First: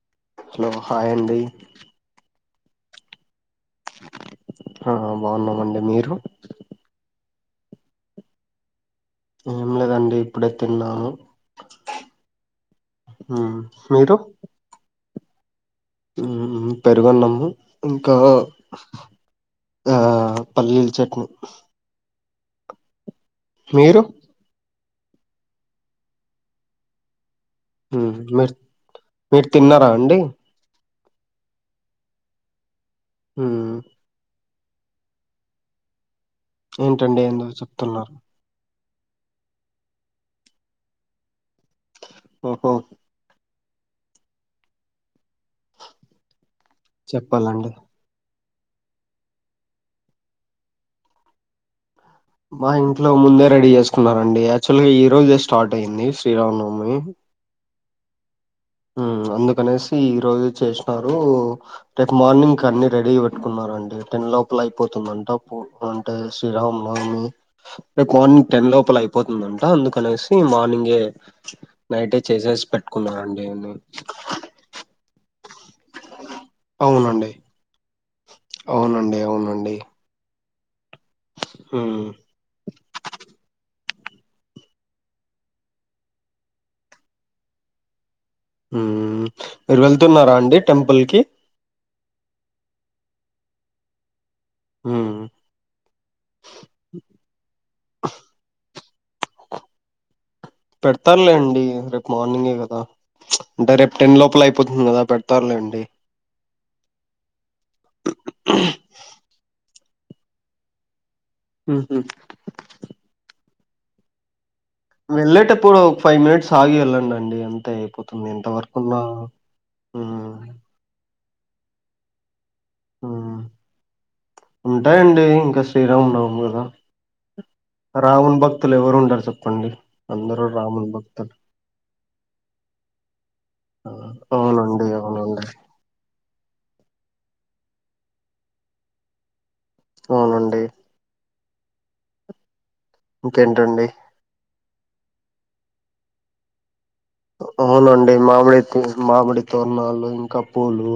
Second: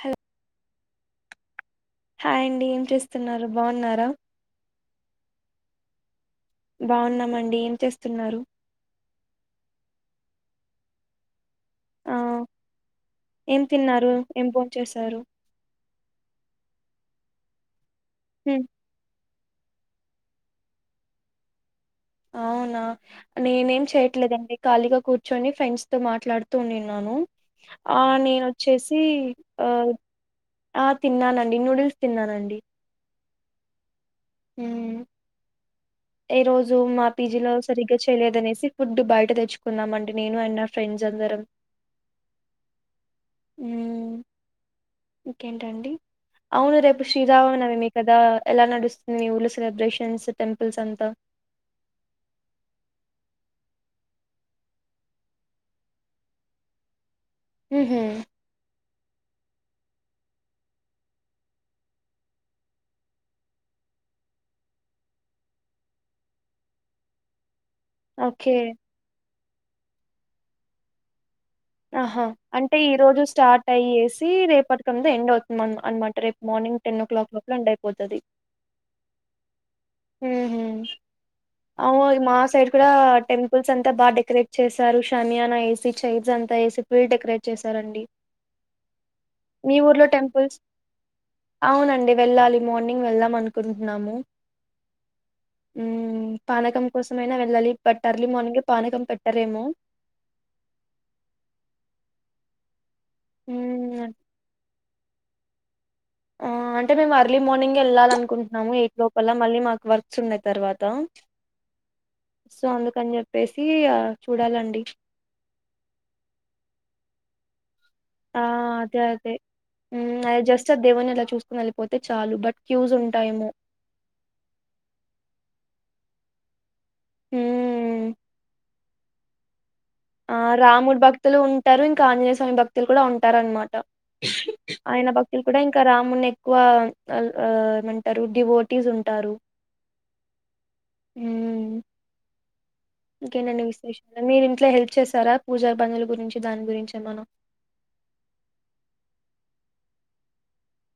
Hello hello hi అండి hi అండి ఏం చేస్తున్నారు బవున్నారా హా హా బాగున్నామండి మీరు బాగున్నామండి ఏం చేస్తున్నారు ఏం లేదండి ఇప్పుడే తిన్నాాను ఆ ఏం తిన్నారు ఏం బోన్ చేసారు మ్ పెరుగన్నాము ఇంకా ఆ పల్లీల్ చట్నీ అవునా నేనేం మీరు చేయట్లేదండి ఖాళీగా కూర్చొని ఫ్రెండ్స్ తో మాట్లాడుతూ ఉనిన్నాను ఆ మ్మ్ మీరు నేనోచ్చేసి మీరు ఆ తిన్నారా అండి ఆ తిన్నానండి నూడిల్స్ తిన్నానండి హుమ్ మ్ ఏ రోజు మా ఏంటండి ఏందో పీజీలో సరిగ్గా చెప్తున్నారు చేయలేదనేసి ఫుడ్ బయట తెచ్చుకునామ్ అండి నేను అండ్ నా ఫ్రెండ్స్ అందరం ఓహో మ్ ఇంకేంటండి అవును రేపు చెప్పాలండి శ్రీరామానవమీ కదా ఎలా నడుస్తుంది మీ ఊళ్ళో సెలబ్రేషన్స్ టెంపుల్స్ అంతా మా ఇంట్లో ముందే రెడీ చేసుకున్నారండి యాక్చువల్గ ఈ రోజే స్టార్ట్ అయిింది శ్రీరామనవమి మ్ హు మ్ అందుకనేసి ఈ రోజె చేసినారు రేపు మార్నింగ్ కన్ని రెడీగ పెట్టుకున్నారు అండి టెన్ లోపలైపోతుందంట ప్ అంటే శ్రీరామనవమి రేపు మార్నింగ్ ఓకే టెన్ లోపల అయిపోతుందంట అందుకనేసి మార్నింగే నైటే ఆహా చేసేసి అంటే ఈ రోజు పెట్టుకున్నారండి స్టార్ అన్ని. ట్రైయ్యేసి రేపటికంత ఎండ్ అవుతుందన్నమాట రేపు మార్నింగ్ టెన్ ఓ అవునండి క్లాక్ లోపల ఎండై అవునండి అవునండి మ్ హు అవు ఉమ్ మా సైడ్ కూడా టెంపుల్స్ అం త బాగా డెకరేట్ చేశారు షనియానా ఎసి చైర్స్ అంతా ఎసి ఫుల్ డెకరేట్ చేసారండి ఉమ్ మీ మీరు ఊర్లో వెళ్తున్నారా అండి టెంపుల్స్ టెంపుల్ కి అవునండి వెళ్ళాలి మార్నింగ్ వెళ్దాం అనుకుంటున్నాము ఉమ్ మ్ పానకం కోసమైనా వెళ్ళాలి బట్ ఎర్లీ మార్నింగే పానకం పెట్టారేమొ పెడుతాల్లేండి రేపు మార్నింగే కదా అంటే రేపు మ్మ్ టెన్ లోపలైపోతుంది కదా పెడుతారులేండి మ్ అంటే మేము అర్లీ మార్నింగ్ ఎళ్ళాలనుకుంటున్నాము ఎయిట్ లోపల మళ్ళీ మాక్ వర్క్స్ ఉన్నాయి తర్వాత మ్ హు కి ఇగ చూడాలం వెళ్ళేటప్పుడు ఒక ఫైవ్ మినిట్స్ ఆగి ఎళ్ళండి అండి అంతే అయిపోతుంది. ఆ ఎంతవరకున్నా అదే అదే మ్ హ్మ్. జస్ట్ అ దేవుని అలా చూసుకకొని వెళ్ళిపోతే చాలు బట్ క్యూస్ మ్ ఉంటాయేమో ఉంటాయండి ఇంకా శ్రీరామనవమి కదా ఉమ్, రాముని భక్తులు ఎవరు ఉండరు చెప్పండి ఆ రాముడు భక్తులు ఉంటారు ఇంకా ఆంజనేయ స్వామి భక్తులు కూడా ఉంటారు అనమాట ఆ! అవునండి. అయినా భక్తులు అవునండి. కూడా ఇంకా రాముని ఎక్కువ ఏమంటారు డివోటీస్ ఉంటారు అవునండి మ్ ఇంకేంటండి విశ్లేషంగా మీరింట్లో హెల్ప్ చేస్తారా పూజా పనుల గురించి దాని గురించి ఏమన్నా అవునండి మామిడి త్ మామిడి తోరణాలు ఇంకా పూలు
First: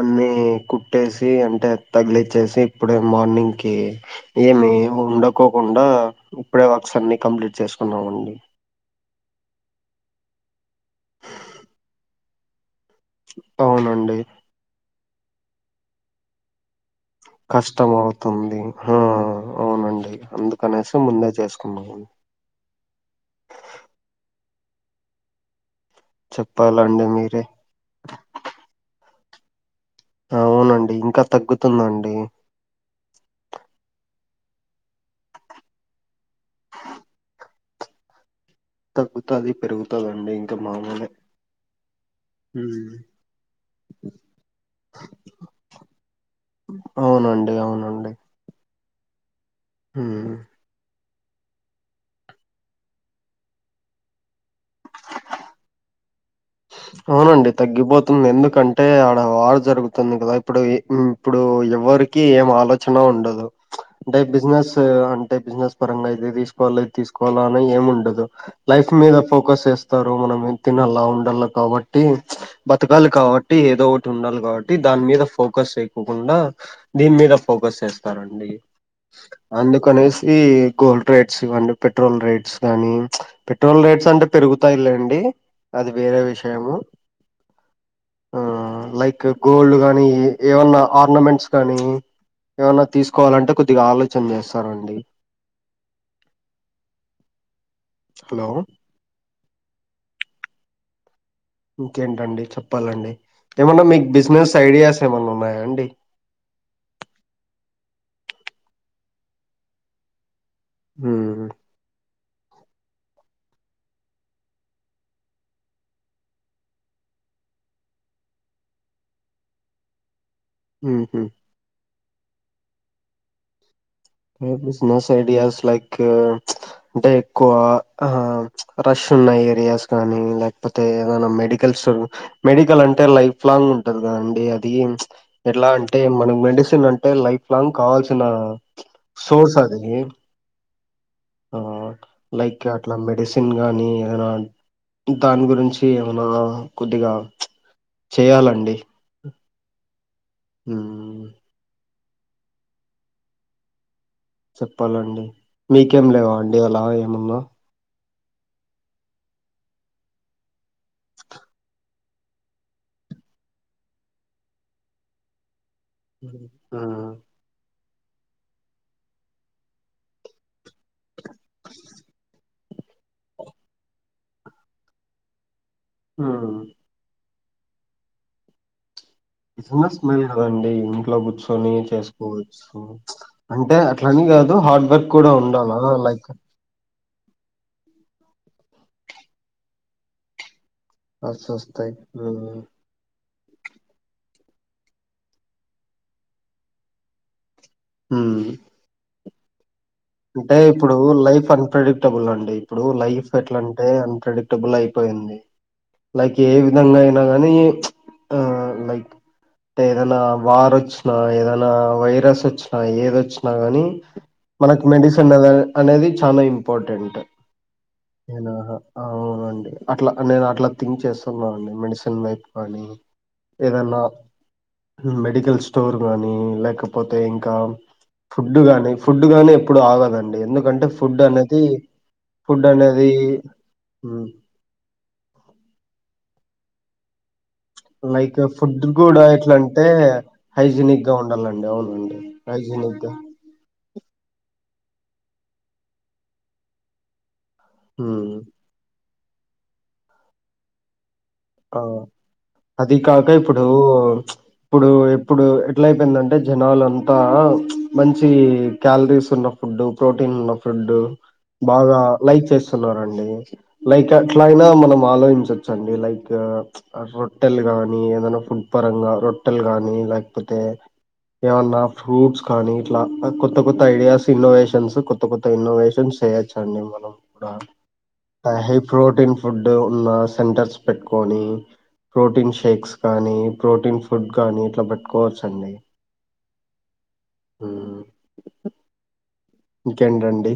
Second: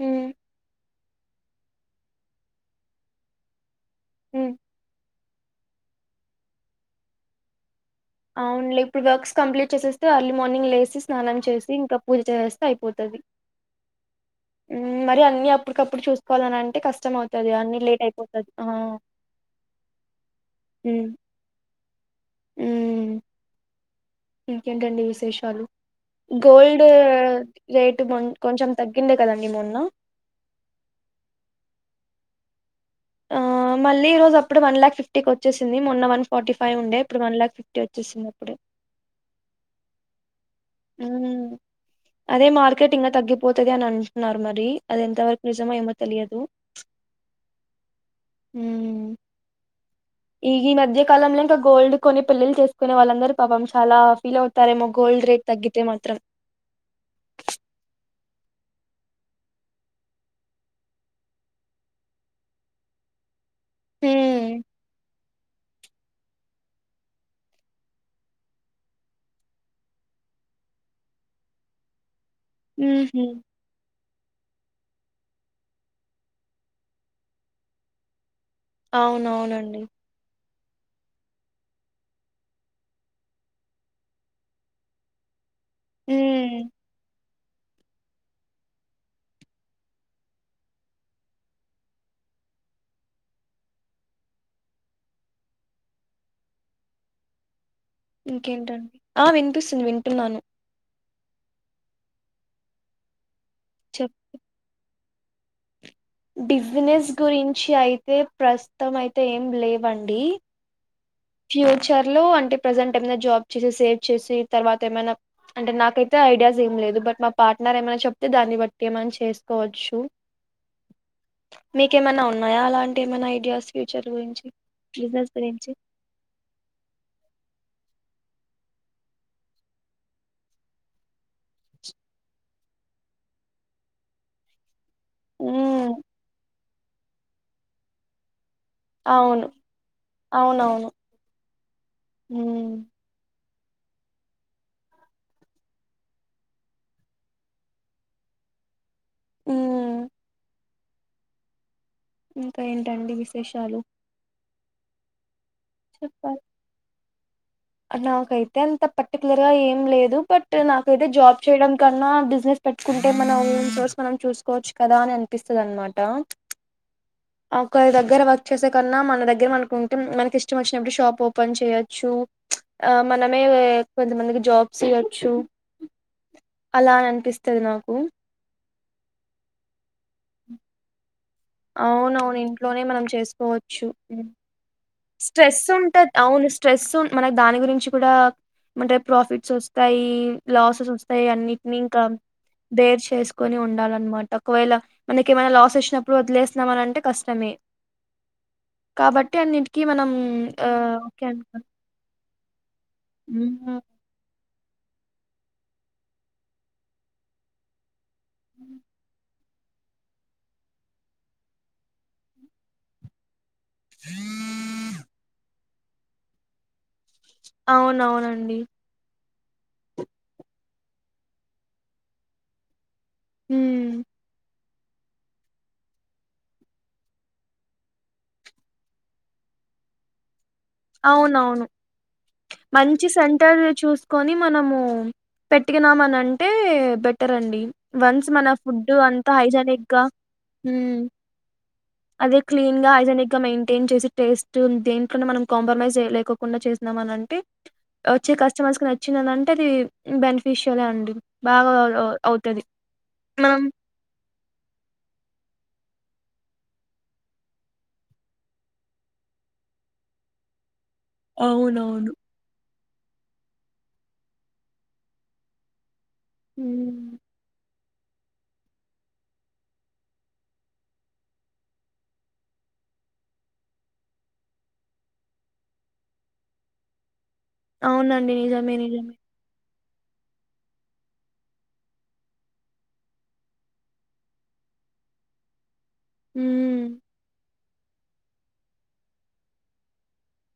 అన్నీ ఉమ్, కుట్టేసి అంటే తగిలిచ్చేసి ఇప్పుడే మార్నింగ్ కీ ఉమ్. ఏమి ఉండకోకుండా ఇప్పుడే వర్క్స్ అన్ని కంప్లీట్ చేసు అవునులే ఇప్పుడు వర్క్స్ కంప్లీట్ చేసేస్తే అర్లీ మార్నింగ్ లేసి స్నానం చేసి ఇంకా పూజ చేస్త అయిపోతది అవునండి. ఉమ్ మరి అన్ని అప్పటికప్పుడు చూసుకోవాలనింటే కష్ట కష్టమవుతుంది ఆ అవునండి అందుకనేసి ముందే చేసుకున్నా ఉమ్మ్ ఇంకేంటండి విశేషాలు గోల్డ్ చెప్పాలండి మీరే. రేటు కొ కొంచం తగ్గిం కదండి మొన్న అవునండి ఇంకా తగ్గుతుందండి ఆ మళ్ళీ ఈరోజప్పుడే వన్ లాక్ ఫిఫ్టీ కొచ్చేసింది మొన్న వన్ ఫార్టీ ఫైవ్ ఉండే ఇప్పుడు వన్ లాక్ ఫిఫ్టీ ఒచ్చేసిందప్పుడే తగ్గుతాది పెరుగుతాదండి ఉమ్ అదే హ్మ్. మార్కెట్ ఇంగా తగ్గిపోతది అని అంటున్నారు మరి అది ఎంతవరకు నిజమో ఏమో తెలియదు అవునండి అవును ఊమ్ హ్మ్. ఈ ఈ మధ్య కాలంలో ఇంకా గోల్డ్ కొని పెళ్ళిళ్లు చేసుకునే వాళ్ళందరూ పాపం చాలా ఫీల్ అవుతారేమో గోల్డ్ రేట్ తగ్గితే మాత్రం అవునండి తగ్గిపోతుంది ఎందుకంటే ఆడ వార్ జరుగుతుంది కదా ఇప్పుడు ఇ ఇప్పుడు ఎవరికి ఏం ఆలోచన ఉండదు అంటే బిజినెస్ అంటే బిజినెస్ పరంగా అయితే తీసుకో ఇది తీసుకోవాల అని ఏం ఉండదు లైఫ్ మీద ఫోకస్ చేస్తారు మనం తినాల ఉండాల కాబట్టి బతకాలి ఉహు కాబట్టి ఏదో ఓ ఉండాలి కాబట్టి దాని మీద ఫోకస్ చేయకకుండా దీని మీద ఫోకస్ చేస్తారండి అవునవునండి అందుకనేసి గోల్డ్ రేట్స్ ఇవ్వండి పెట్రోల్ రేట్స్ గానీ పెట్రోల్ రేట్స్ అంటే పెరుగుతాయిలేండి అది వేరే విష మ్మ్ ఆ లైక్ గోల్డ్ గానీ ఏ ఏమన్నా ఆర్నమెంట్స్ గానీ ఏమన్నా తీసుకోవాలంటే కొద్దిగా ఆలోచన చేస్తారండి హలో ఇంకేంటం ఆ వినిపిస్తుంది వింటున్నాను ఇంకేంటండి చెప్పాలండి ఏమన్నా మీకు చెప్ బిజినెస్ ఐడియాస్ ఏమన్నా ఉన్నాయా అండి బిజినెస్ గురించి అయితే ప్రస్తుతం అయితే ఏం లేవండి ఉమ్ ఫ్యూచర్ లో అంటే ప్రజెంట్ ఏమైనా జాబ్ చేసి సేవ్ చేసి తర్వాత ఏమైనా అంటే నాకైతే ఐడియాస్ ఏం లేదు బట్ మా పార్ట్నర్ ఏమైన్నా చెప్తే దాన్ని బట్టి ఏమన్న చేసుకోవచ్చు ఉమ్ హు మీకేమన్నా ఉన్నాయా అలాంటి ఏమైనా ఐడియాస్ ఫ్యూచర్ గురించి ఉమ్ బిజినస్ బిజినెస్ ఐడియాస్ గురించి లైక్ అంటే ఎక్కువ ఆ రష్ ఉన్న ఏరియాస్ కానీ లేకపోతే ఏదన్న మె మెడికల్ స్టోర్ మెడికల్ అంటే లైఫ్ లాంగ్ ఉంటంది కదండి అది ఎట్లా ఉమ్ అంటే మనకు మెడిసిన్ అంటే లైఫ్ లాంగ్ కావాల్సిన అవును సోర్స్ అది అవునవును ఆ లైక్ ఉమ్ అట్లా మెడిసి సిన్ గానీ ఏమన దాని గురించి ఏమనా కొద్దిగా చేయాలండి మ్ మ్ ఇంకా ఏంటండి విషేషాలు చెప్పాలండి మీకేం లేవండి అలా ఏమన్నా నాకైతే అంత పర్టికులర్ గా ఏం లేదు బట్ నాకైతే జాబ్ చేయడం కన్నా బిజినెస్ పెట్టు అంటే మనం సోర్స్ మనం చూసుకోవచ్చు కదా అని అనిపిస్తుంది అనమాట అ కరి దగ్గర వర్క్ చేసే కన్నా మన దగ్గర మనకు ఉంటే మనకిష్టమొచ్చినప్పుడు షాప్ ఓపెన్ చేయొచ్చు మ్ మనమే కొంతమందికి జాబ్స్ ఇయోచ్చు అలా అని అనిపిస్తది నాకు బిజినెస్ ఉండాలి కదండి ఇంట్లో కూర్చ నే అవునవును చేసుకోవచ్చు ఇంట్లోనే మనం అంటే చేసుకోవచ్చు ఉమ్ అట్లాని కాదు హార్డ్ వర్క్ కూడా ఉండాల లైక్ సో మనక్ దాని గురించి కూడా అంటే ప్రాఫిట్స్ వస్తాయి లాస్ సెస్ వస్తాయి అట్స్ అన్నిటిని వస్తాయి ఇంకా బేర్ చేసుకొని ఉండాలన్నమాట ఒకవేళ మనకేమైనా లాస్ వచ్చినప్పుడు వదిలేస్తున్నాం అని అంటే కష్టమే మ్ బట్టి అన్నిట్ అంటే ఇప్పుడు లైఫ్ అంన్ప్రేడక్టబుల్ అండి ఇప్పుడు లైఫ్ ఎట్లా హ్మ్. అంటే అన్ప్రొడ టేబుల్ అయిపోయింది లైక్ ఏ విధంగా అయినా ఆ లైక్ టే ఏదైనా వారొచ్చినా ఏదైనా వైరస్ వచ్చినా ఏదొచ్చి న గాని ఫ్ అనేద అనేది చాన ఇంపార్టెంట్ నేను అవునవునండి ఆహా అవునండి అట్లా నేను అట్లా థింక్ న చేస్తున్నా అండి మెడిసిన్ వైపు కానీ హ్మ్. ఏదన్నా మెడికల్ స్టోర్ గానీ లేకపోతే ఇంకా ఫుడ్ గాని ఫుడ్ డ్ గాని ఎప్పుడు ఆగదండి ఎందుకంటే ఫుడ్ అనేది అవునవును. ఫుడ్ మంచి అనేది సెంటర్ చూసుకొని మనము పెట్టినమానన్ టే బెటర్ అండి వన్స్ లైక్ మన ఫుడ్ కూడా అంత ఎట్లా హైజానిక్ అంటే గా మ్ హైజీనిక్ గా ఉండాలండి అవునండి అదే క్లీన్ గా హైజీనిక్ హైజానిగ్గా మెయింటైన్ చేసి టేస్ట్ దేంట్లోను మనం కాంప్రమైజ్ జెలోకుండా చేసినాం అని అంటే ఉమ్, వచ్చే కస్టమర్స్ న చ్చినందంటే రి బెన్ఫిషలే అండి బాగా ఆ అవుతది అది కాక మనం ఇప్పుడు ఇప్పుడు ఇప్పుడు ఎట్లా టంటే జనాలంతా మంచి క్యాలరీస్ ఉన్న ఫుడ్డు ప్రోటీన్ ఉన్న ఫుడ్ బాగా అవునవును లైక్ చేస్ స్తున్నారు అండి లైక్ అట్లాయినా మనం ఆలోచించొచ్చండి లై క్ హ్మ్ రొట్టెలు గాని ఏదనా ఫుడ్ పరంగా రొట్టెలు గానీ లేకపోతే ఏమన్నా ఫ్రూట్స్ కానీ ఇట్లా కొత్త కొత్త ఐడియాస్ ఇన్నోవేషన్స్ కొత్త కొత్త ఇన్నోవేషన్స్ చేయచ్చండి మనం కూడా అవునండి నిజమే హై నిజమే ప్రోటీన్ ఫుడ్ ఉన్న సెంటర్స్ పెట్టుకొని ప్రోటీన్ షేక్స్ కానీ ప్రోటీన్ ఫుడ్ కానీ ఇట్లా పట్టుకోవచ్చు అండి మ్ మ్ ఇంకేంటండి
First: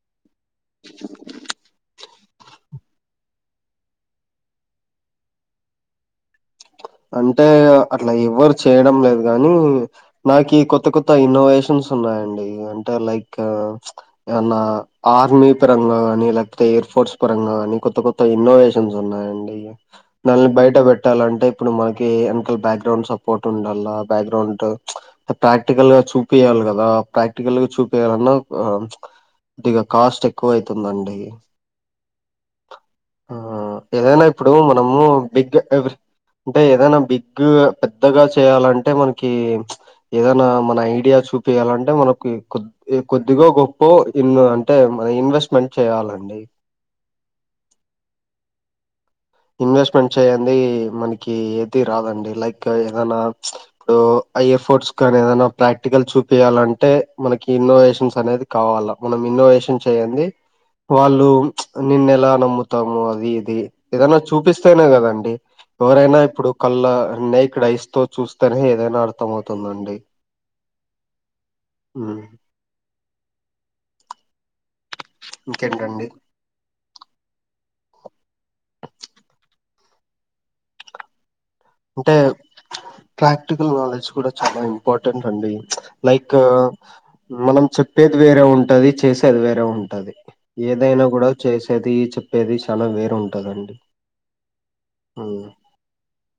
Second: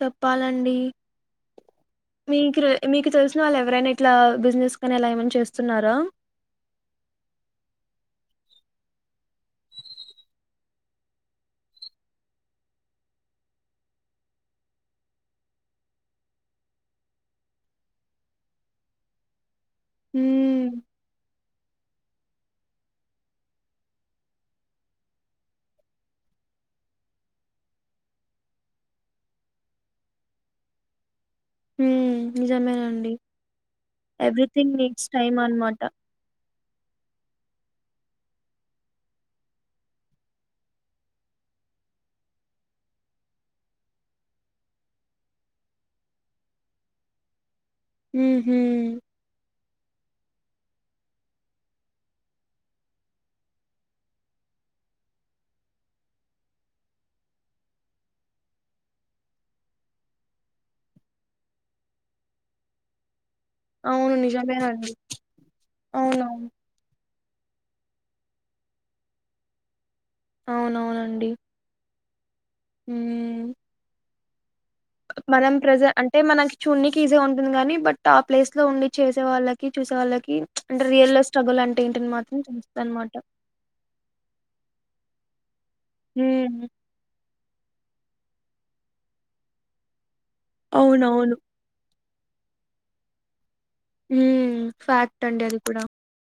చెప్పాలండి మీక్ రే మీకు తెలిసిన వాళ్ళు ఎవరైనా ఇట్లా బిజినెస్ కాని ఎలా ఏమైనా చేస్తున్నారా అంటే అట్లా ఎవ్వరు చేయడం లేదు కానీ నాకు ఈ కొత్త కొత్త ఇన్నోవేషన్స్ సున్నాయండి అంటే లైక్ ఏమైనా ఆర్మీ పరంగా కానీ లేకపోతే ఫోర్స్ పరంగా అని కొత్త కొత్త ఇన్నోవేషన్స్ ఉన్నాయండి మళ్ బయట హ్మ్ పెట్టాలంటే డు మనకి ఎన్నికల బాక్గ్రౌండ్ సపోర్ట్ ఉండాల బ్యాక్గ్రౌండ్ ప్రాక్టికల్ గా చూపియాలి కదా ప్రాక్టికల్ గా చూపియాలన్నా ఇగా కాస్ట్ ఎక్కువ అయితుందండి హ్మ్మ్ నిజమేనండి అ ఏదైనా ఇప్పుడు ఎవ్రీథింగ్ మనము నీడ్స్ టైమ్ బిగ్ అన్నమాట ర్ అంటే ఏదనా బిగ్ పెద్దగా చేయాలంటే మనకి ఏదన్న మన ఐడియా చూపియల్ అంటే మనకి కొద్ది కొద్దిగో గొప్పో ఇన్న అంటే మనం ఇన్వెస్ట్మెంట్ చేయాలండి ఉహు ఇన్వెస్ట్మెంట్ చేయంది మనకి ఏది రాదండి లైక్ ఏదైనా ఇప్పుడు ఆ ఎఫోర్ట్స్ కానీ ఏదనా ప్రాక్టికల్ చూపియాలంటే మనకి ఇన్నోవేషన్స్ అనేది కావాలా మనం ఇన్నోవేషన్ చేయంది వాళ్ళు నిన్ను ఎలా నమ్ముతాము అది ఇది అవును ఏదనా చూపిస్తేనే నిజమేనండి గదండి ఎవరైనా అవునవును ఇప్పుడు కాళ్ళ అన్నే ఇక్కడ ఐస్ తో చూస్తేనే ఏదైనా అర్థం అవుతుందండి అవునవునండి ఉమ్ ఉమ్ మనం ప్రెజెంట్ ఇంకేంటండి అంటే మనకి చూనికి ఈజీగా ఉంటుంది గానీ బట్ టా ప్లేస్ లో ఉండి చేసే వాళ్ళకి చూసే వాళ్ళకి అంటే రియల్ స్ట్రగుల్ ఏంటని అంటే మాత్రం తెలుస్తది అనమాట ప్రాక్టికల్ నాలెడ్జ్ కూడా చాలా ఇంపా పార్టెంట్ అండి లైక్ హ్మ్ మనం చెప్పేది వేరే ఉంటది చేసేది వేరే ఉంటది ఏదైనా గూడా అవునవును చేసేది చెప్పేది చాలా వేరు ఉంటదండి ఉమ్ ఫ్యాక్ట్ అండి ఉమ్, అది కూడా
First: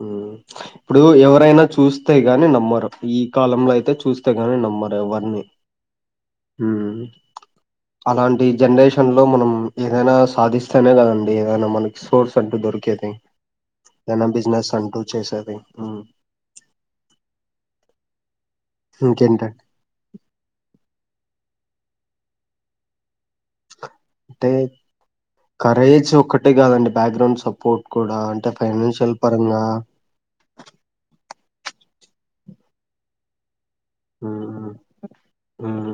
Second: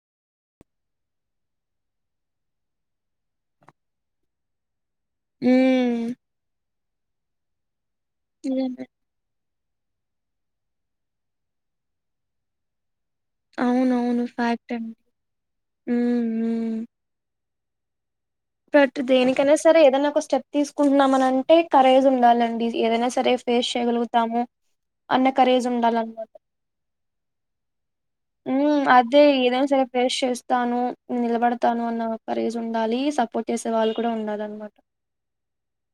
ఉమ్ ఇప్పుడు ఎవరైనా చూస్తే గాని నమ్మరు ఈ కాలంలో అయితే చూస్తే గాని నమ్మరు ఇవన్నీ హ్మ్ ఉమ్ అలాంటి నిజమే. జనరేషన్ లో మనం ఏదైనా సాధిస్తేనే గదండి ఏదైనా మనకి సోర్స్ అంటూ దొరికేది అవునవును ఫ్యాక్ట్ అండి చేేసేది ఉమ్ హ్మ్ హ్మ్ బట్ దేనికైనా ఇంకేంటంటే సరే ఏదైనా ఒక స్టెప్ తీసుకుంటున్నాం అని అంటే కరేజ్ ఉండాలండి ఏదైనా సరే ఫేస్ చేయగలుగుతాము అన్న కరేజ్ ఉండాలన్నమాట ఒక్కటే కాదండి బ్యాక్గ్రౌండ్ సపోర్ట్ కూడా అంటే ఉమ్ ఫైనాన్షియల్ అదే పరంగా ఏదైనా సరే ఫేస్ చేస్తాను నిలబడతాను అన్న కరేజ్ ఉండాలి సపోర్ట్ చేసే వాళ్ళు కూడా ఉండాలి ఉమ్ అన్నమాట ఉమ్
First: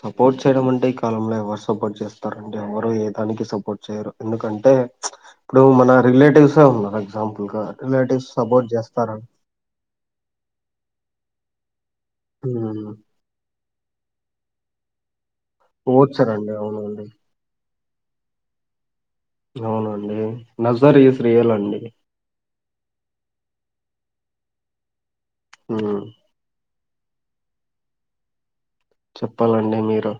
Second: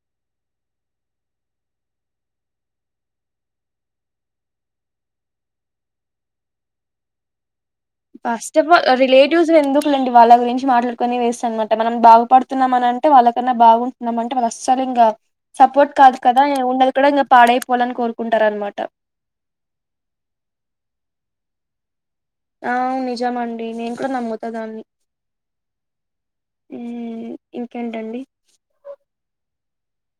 సపోర్ట్ చేయడం అంటే ఈ కాలంలో ఎవరు సపోర్ట్ జేస్తారండి ఎవరు ఏ దానికి సపోర్ట్ చేయరు ఎందుకంటే ఇప్పుడు మన రిలేటివ్సే ఉన్నారు ఎగ్జాంపుల్ గా రిలేటివ్స్ సపోర్ట్ ఫస్ట్అఫ్అల్ చేస్తారా రిలేేటివ్స్ ఎందుకు లేండి వాళ్ళ గురించి మాట్లాడుకోని వేస్ట్ అనమాట మనం బాగుపడుతున్నాం అని ఉమ్ అంటే వాళ్ళకన్నా బాగు ఉన్నామంటే వాళ్ళు అస్సలు ఇంకా సపోర్ట్ కాదు కదా ఓడ్చరండి ఉన్నది అవునండి కూడా ఇంగ పాడైపో పోవలని కోరుకుంటారనమాట అవునండి నజ్జర్ ఇస్ రియలండి అవును నిజమండి నేను కూడా నమ్ముతా దాన్ని ఉమ్ ఉమ్మ్ ఇంకేంటండి చెప్పాలండి మీరు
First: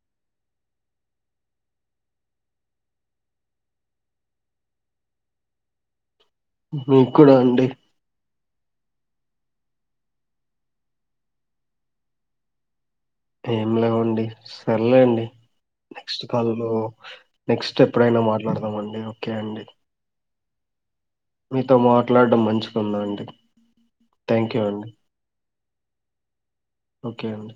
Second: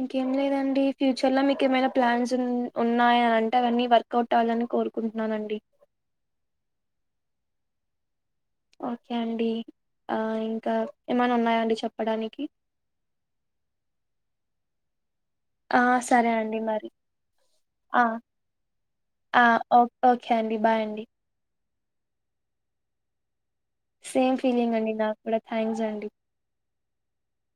ఇంకేం లేదండి ఫ్యూచర్ లో మీకు ఏమైనా ప్లాన్స్ ఉన్ ఉన్నాయ అంటే అవన్నీ వర్క్ అవుట్ అవ్వాలని కో రుకుంటున్నానండి మీకూడండి ఓకే అండి అ ఇంకా ఏమనా ఉన్నాయా అండి చెప్పడానికి ఏం లేవండి సర్లే అండి ఆ నెక్స్ట్ సరే కాల్ అండి లో మరి. నెక్స్ట్ ఆ! ఎప్పుడైనా మాట్లాడదాం అండి ఓకే ఆ! అండి ఓ ఓకే అండి బాయ్ అండి మీతో మాట్లాడడం మంచిగుందండి సేమ్ థ్యాంక్ యూ ఫీలింగ్ అండి నాకు కూడా థ్యాంక్స్ అండి ఓకే అండి